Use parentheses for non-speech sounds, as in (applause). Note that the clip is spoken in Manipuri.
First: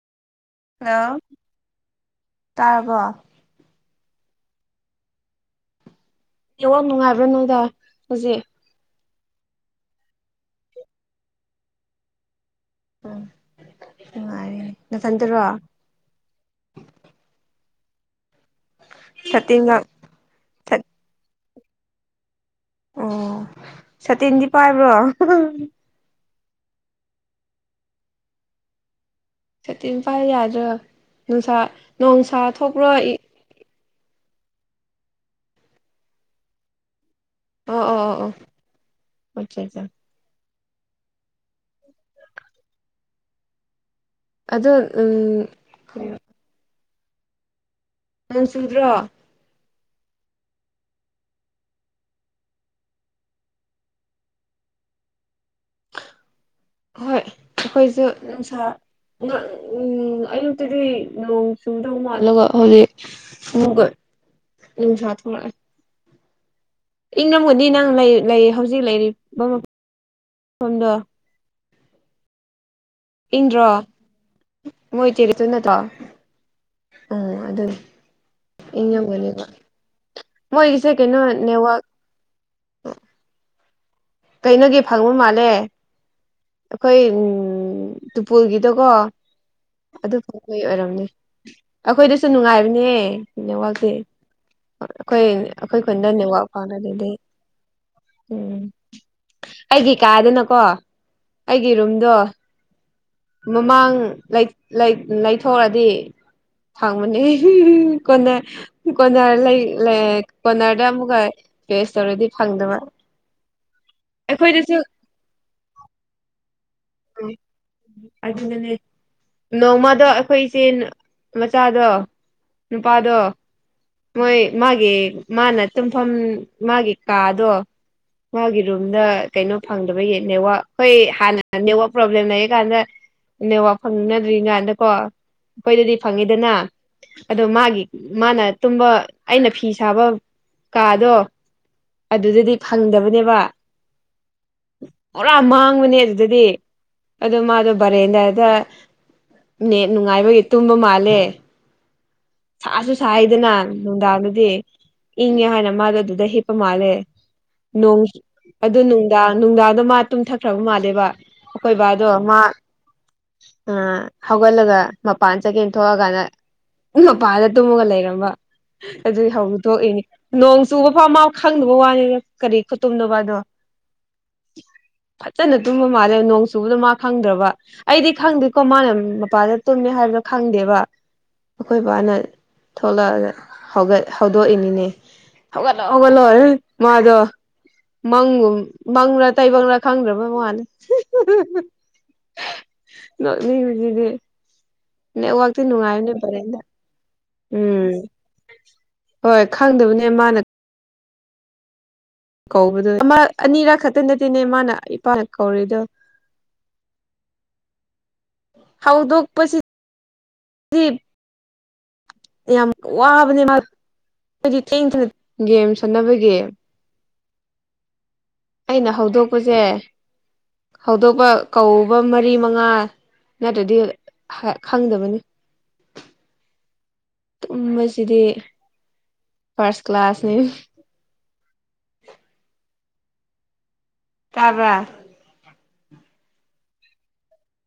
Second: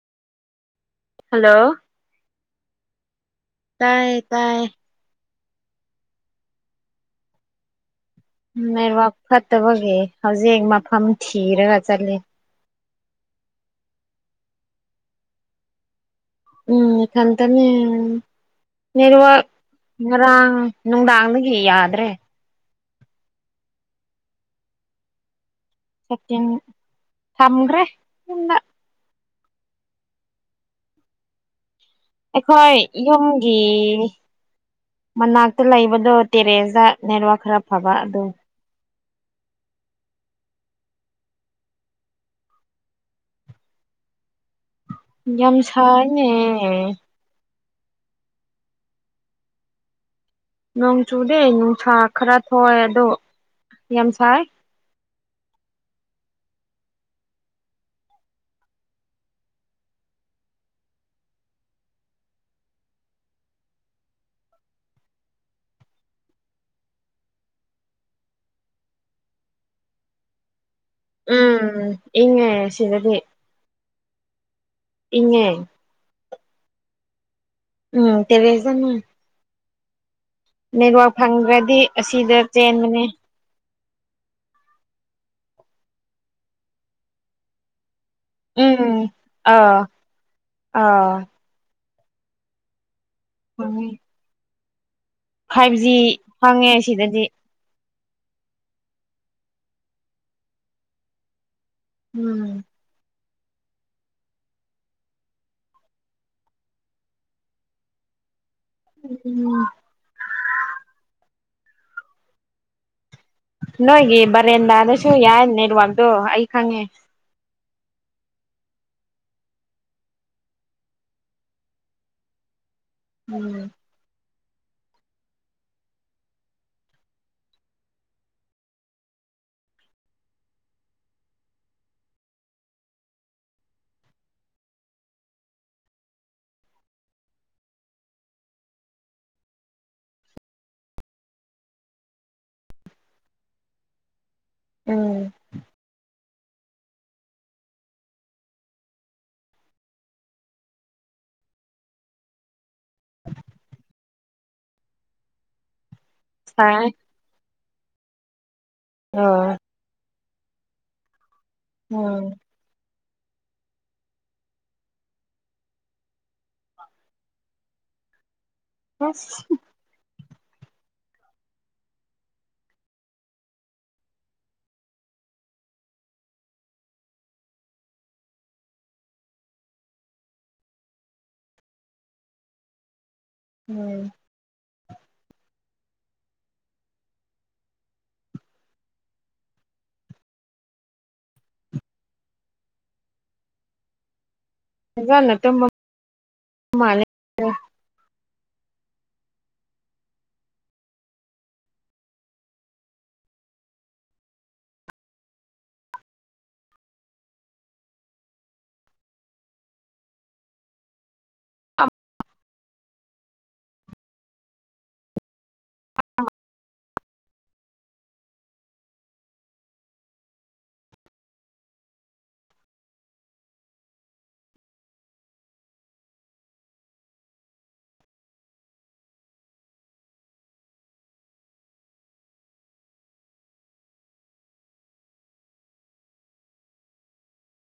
ꯍꯜꯂꯣ ꯍꯜꯂꯣ ꯇꯥꯔꯕꯣ ꯇꯥꯏꯌꯦ ꯇꯥꯏꯌꯦ ꯏ ꯋꯥ ꯅꯨꯡꯉꯥꯏꯕ꯭ꯔꯥ ꯅꯣꯗ ꯍꯧꯖꯤꯛ ꯅꯦꯠꯋꯥꯛ ꯐꯠꯇꯕꯒꯤ ꯍꯧꯖꯤꯛ ꯃꯐꯝ ꯊꯤꯔꯒ ꯆꯠꯂꯤ ꯎꯝ ꯅꯨꯡꯉꯥꯏꯔ ꯅꯁꯟꯗꯨꯔꯣ ꯎꯝ ꯈꯟꯇꯅꯤ ꯋꯥ ꯁꯇꯤꯟꯒ ꯉꯔꯥꯡ ꯁꯠ ꯅꯨꯡꯗꯥꯡꯗꯒꯤ ꯌꯥꯗ꯭ꯔꯦ ꯑꯣ ꯁꯇꯤꯟꯗꯤ ꯄꯥꯏꯕ꯭ꯔꯣ ꯁꯦꯀꯦꯟ ꯊꯝꯒ꯭ꯔꯦꯅ ꯁꯇꯤ ꯏꯝꯐꯥꯜ ꯌꯥꯗ꯭ꯔꯥ ꯅꯨꯡꯁꯥ ꯅꯣꯡꯁꯥ ꯑꯩꯈꯣꯏ ꯊꯣꯛꯄ꯭ꯔꯣ ꯏ ꯌꯨꯝ ꯒꯤ ꯃꯅꯥꯛꯇ ꯂꯩꯕꯗꯣ ꯇꯦꯔꯦꯁꯇ ꯅꯦꯠꯋꯥꯛ ꯈꯔ ꯑꯣ ꯐꯕ ꯑꯣ ꯑꯣ ꯑꯗꯨ ꯑꯣ ꯑꯆꯥ ꯑꯠꯆꯥ ꯑꯗ ꯌꯥꯝꯁꯅꯦ ꯅꯪ ꯁꯨꯗ꯭ꯔꯣ ꯅꯣꯡ ꯆꯨꯗꯦ ꯅꯨꯡꯁꯥ ꯈꯔ ꯊꯣꯛꯑꯦ ꯑꯗꯣ ꯌꯥꯝ ꯁꯥꯏ ꯍꯣꯏ ꯑꯩꯈꯣꯏꯁꯨ ꯅꯨꯡꯁꯥ ꯅꯛ ꯎꯪ ꯌꯨꯛꯇꯗꯤ ꯅꯣꯡ ꯆꯨꯗꯧ ꯃꯥꯜꯂꯒ ꯍꯧꯖꯤꯛ ꯑꯗꯨꯒ ꯅꯨꯡꯁꯥ ꯊꯣꯛꯂꯛꯑꯦ ꯏꯪꯔꯝꯒꯗꯤ ꯅꯪ ꯂꯩ ꯂꯩ ꯍꯧꯖꯤꯛ ꯂꯩꯔꯤꯕ ꯃꯐ ꯐꯝꯗꯣ ꯎꯝ ꯏꯪꯉꯦ ꯁꯤꯗꯗꯤ ꯏꯪꯗ꯭ꯔꯣ ꯃꯣꯏ ꯏꯪꯉꯦ ꯇꯦꯔꯦꯁꯇꯨꯗ ꯅꯠꯇ꯭ꯔꯣ ꯎꯝ ꯑꯗꯨꯅꯤ ꯎꯝ ꯇꯦꯔꯦꯖꯗꯅꯦ (unintelligible) ꯃꯣꯏꯒꯤꯁꯦ ꯅꯦꯠꯋꯥꯛ ꯀꯩꯅꯣ ꯐꯪꯗ꯭ꯔꯗꯤ ꯅꯦꯠꯋꯥꯛ ꯑꯁꯤꯗ ꯆꯦꯟꯕꯅꯦ ꯀꯩꯅꯣꯒꯤ ꯐꯪꯕ ꯃꯥꯜꯂꯦ ꯑꯩꯈꯣꯏ ꯎꯝ ꯇꯨꯄꯨꯜꯒꯤꯗꯣꯀꯣ ꯎꯝ ꯑꯥ ꯑꯗꯨꯐꯥꯎꯕꯒꯤ ꯑꯣꯏꯔꯝꯅꯤ ꯑꯥ ꯑꯩꯈꯣꯏꯗꯁꯨ ꯅꯨꯡꯉꯥꯏꯕꯅꯦꯍꯦ ꯐꯪꯉꯦ ꯅꯦꯠꯋꯥꯥꯛꯇꯤ ꯑꯩꯈꯣꯏ ꯐꯥꯏꯚ ꯑꯩꯈꯣꯏ ꯖꯤ ꯈꯨꯟꯗ ꯅꯦꯋꯥꯛ ꯐꯪꯉꯦ ꯐꯪꯗ꯭ꯔꯗꯤ ꯑꯗꯩ ꯁꯤꯗꯗꯤ ꯎꯝ ꯑꯩꯒꯤ ꯀꯥꯗꯨꯅꯀꯣ ꯑꯩꯒꯤ ꯔꯨꯝꯗꯣ ꯎꯝ ꯃꯃꯥꯡ ꯂꯩꯠ ꯂꯩ ꯂꯩꯊꯣꯛꯔꯗꯤ ꯐꯪꯕꯅꯦ ꯍꯤꯍꯤ ꯀꯣꯟꯅ ꯀꯣꯅꯔ ꯂꯩ ꯎꯝ ꯂꯩ ꯀꯣꯔꯅꯔꯗ ꯑꯃꯨꯛꯀ ꯇꯦꯁ ꯇꯧꯔꯗꯤ ꯐꯪꯗꯕ ꯅꯣꯏꯒꯤ ꯑꯩꯈꯣꯏꯗꯁꯨ ꯕꯥꯔꯦꯟꯗꯥꯗꯁꯨ ꯌꯥꯏ ꯅꯦꯠꯋꯥꯛꯇꯣ ꯑꯩ ꯈꯪꯉꯦ ꯑꯗꯨꯅꯅꯦ ꯅꯣꯡꯃꯗꯣ ꯑꯩꯈꯣꯏ ꯏꯆꯦ ꯃꯆꯥꯗꯣ ꯅꯨꯄꯥꯗꯣ ꯎꯝ ꯃꯣꯏ ꯃꯥꯒꯤ ꯃꯥꯅ ꯇꯨꯝꯐꯝ ꯃꯥꯒꯤ ꯀꯥꯗꯣ ꯃꯥꯒꯤ ꯔꯨꯝꯗ ꯀꯩꯅꯣ ꯐꯪꯗꯕꯒꯤ ꯅꯦꯠꯋꯥꯛ ꯑꯩꯈꯣꯏ ꯍꯥꯟꯅ ꯅꯦꯠꯋꯥꯛ ꯄ꯭ꯔꯣꯕ꯭ꯂꯦꯝ ꯂꯩꯔꯤꯀꯥꯟꯗ ꯅꯦꯠꯋꯥꯛ ꯐꯪꯅꯗ꯭ꯔꯤ ꯀꯥꯟꯗꯀꯣ ꯑꯩꯈꯣꯏꯗꯗꯤ ꯐꯪꯉꯤꯗꯅ ꯑꯗꯣ ꯃꯥꯒꯤ ꯃꯥꯅ ꯇꯨꯝꯕ ꯑꯩꯅ ꯐꯤ ꯁꯥꯕ ꯀꯥꯗꯣ ꯑꯗꯨꯗꯗꯤ ꯐꯪꯗꯕꯅꯦꯕ ꯎꯝ ꯄꯨꯔꯥ ꯃꯥꯡꯕꯅꯦ ꯑꯗꯨꯗꯤ ꯑꯗꯨ ꯃꯥꯗꯣ ꯕꯔꯦꯟꯗꯥꯗ ꯅꯦꯠ ꯅꯨꯡꯉꯥꯏꯕꯒꯤ ꯇꯨꯝꯕ ꯃꯥꯜꯂꯦ ꯁꯥꯁꯨ ꯁꯥꯏꯌꯦꯗꯅ ꯅꯨꯡꯗꯥꯡꯗꯨꯗꯤ ꯏꯪꯉꯦ ꯍꯥꯏꯅ ꯃꯥꯗꯣ ꯑꯗꯨꯗꯩ ꯍꯤꯞꯄ ꯁꯥꯏ ꯃꯥꯜꯂꯦ ꯅꯣꯡ ꯑꯗꯨ ꯅꯨꯡꯗꯥꯡ ꯑꯣ ꯅꯨꯡꯗꯥꯡꯗꯣ ꯃꯥ ꯇꯨꯝꯊꯈ꯭ꯔꯕ ꯃꯥꯜꯂꯦꯕ ꯑꯈꯣꯏ ꯕꯥꯗꯣ ꯎꯝ ꯃꯥ ꯑ ꯍꯧꯒꯠꯂꯒ ꯃꯄꯥꯟ ꯆꯠꯀꯦꯅ ꯊꯣꯛꯑꯀꯥꯟꯗ ꯃꯄꯥꯟꯗ ꯇꯨꯝꯃꯒ ꯂꯩꯔꯝꯕ ꯑꯗꯨꯏ ꯑꯁ ꯍꯧ ꯊꯣꯛꯏꯅꯤ ꯅꯣꯡ ꯆꯨꯕ ꯐꯥꯎ ꯃꯥ ꯈꯪꯗꯕ ꯋꯥꯅꯤꯗ ꯀꯔꯤ ꯈꯨꯠꯇꯨꯝꯅꯣꯕ ꯑꯗꯣ ꯐꯠꯖꯅ ꯇꯨꯝꯕ ꯃꯥꯜꯂꯦ ꯅꯣꯡ ꯆꯨꯕꯗꯣ ꯃꯥ ꯈꯪꯗ꯭ꯔꯕ ꯑꯩꯗꯤ ꯈꯪꯗꯦꯀꯣ ꯃꯥꯅ ꯃꯄꯥꯟꯗ ꯇꯨꯝꯃꯦ ꯍꯥꯏꯕꯗꯣ ꯈꯪꯗꯦꯕ ꯑꯩꯈꯣꯏ ꯕꯥꯅ ꯊꯣꯛꯂꯛꯑꯒ ꯎꯝ ꯍꯧꯒꯠ ꯍꯧ ꯗꯣꯛꯏꯅꯤꯅꯦ ꯍꯧꯒꯠꯂꯣ ꯍꯧꯒꯠꯂꯣ ꯏ ꯃꯥꯗꯣ ꯃꯪꯒꯨꯝ ꯃꯪꯔꯥ ꯇꯥꯏꯕꯪꯔꯥ ꯈꯪꯗ꯭ꯔꯕ ꯋꯥꯅꯤ ꯅꯣꯛꯅꯤꯡꯕꯁꯤꯗꯤ ꯐꯖꯅ ꯅꯦꯠꯋꯥꯛꯇꯤ ꯇꯨꯝꯕ ꯅꯨꯡꯉꯥꯏꯕꯅꯦ ꯅꯣꯏ ꯄꯔꯦꯡꯗꯣ ꯃꯥꯜꯂꯦ ꯎꯝ ꯍꯣꯏ ꯈꯪꯗꯕꯅꯦ ꯃꯥꯅ ꯀꯧꯕꯗꯨ ꯑꯃꯔꯛ ꯑꯅꯤꯔꯛ ꯈꯛꯇ ꯅꯠꯇꯦꯅꯦ ꯃꯥꯅ ꯏꯄꯥꯅ ꯀꯧꯔꯤꯗꯣ ꯍꯧꯗꯣꯛꯄꯁꯤ (unintelligible) ꯌꯥꯝ ꯋꯥꯕꯅꯦ ꯃꯥ ꯍꯥꯏꯗꯤ ꯊꯦꯡꯊꯅ ꯒꯦꯝ ꯁꯥꯟꯅꯕꯒꯤ ꯑꯩꯅ ꯍꯧꯗꯣꯛꯄꯁꯦ ꯍꯧꯗꯣꯛꯄ ꯀꯧꯕ ꯃꯔꯤ ꯃꯉꯥ ꯅꯠꯇ꯭ꯔꯗꯤ ꯈ ꯈꯪꯗꯕꯅꯤ (inaudible) ꯇꯨꯝꯕꯁꯤꯗꯤ ꯐꯥꯔꯁ ꯀ꯭ꯂꯥꯁꯅꯤ ꯇꯥꯕ꯭ꯔꯥ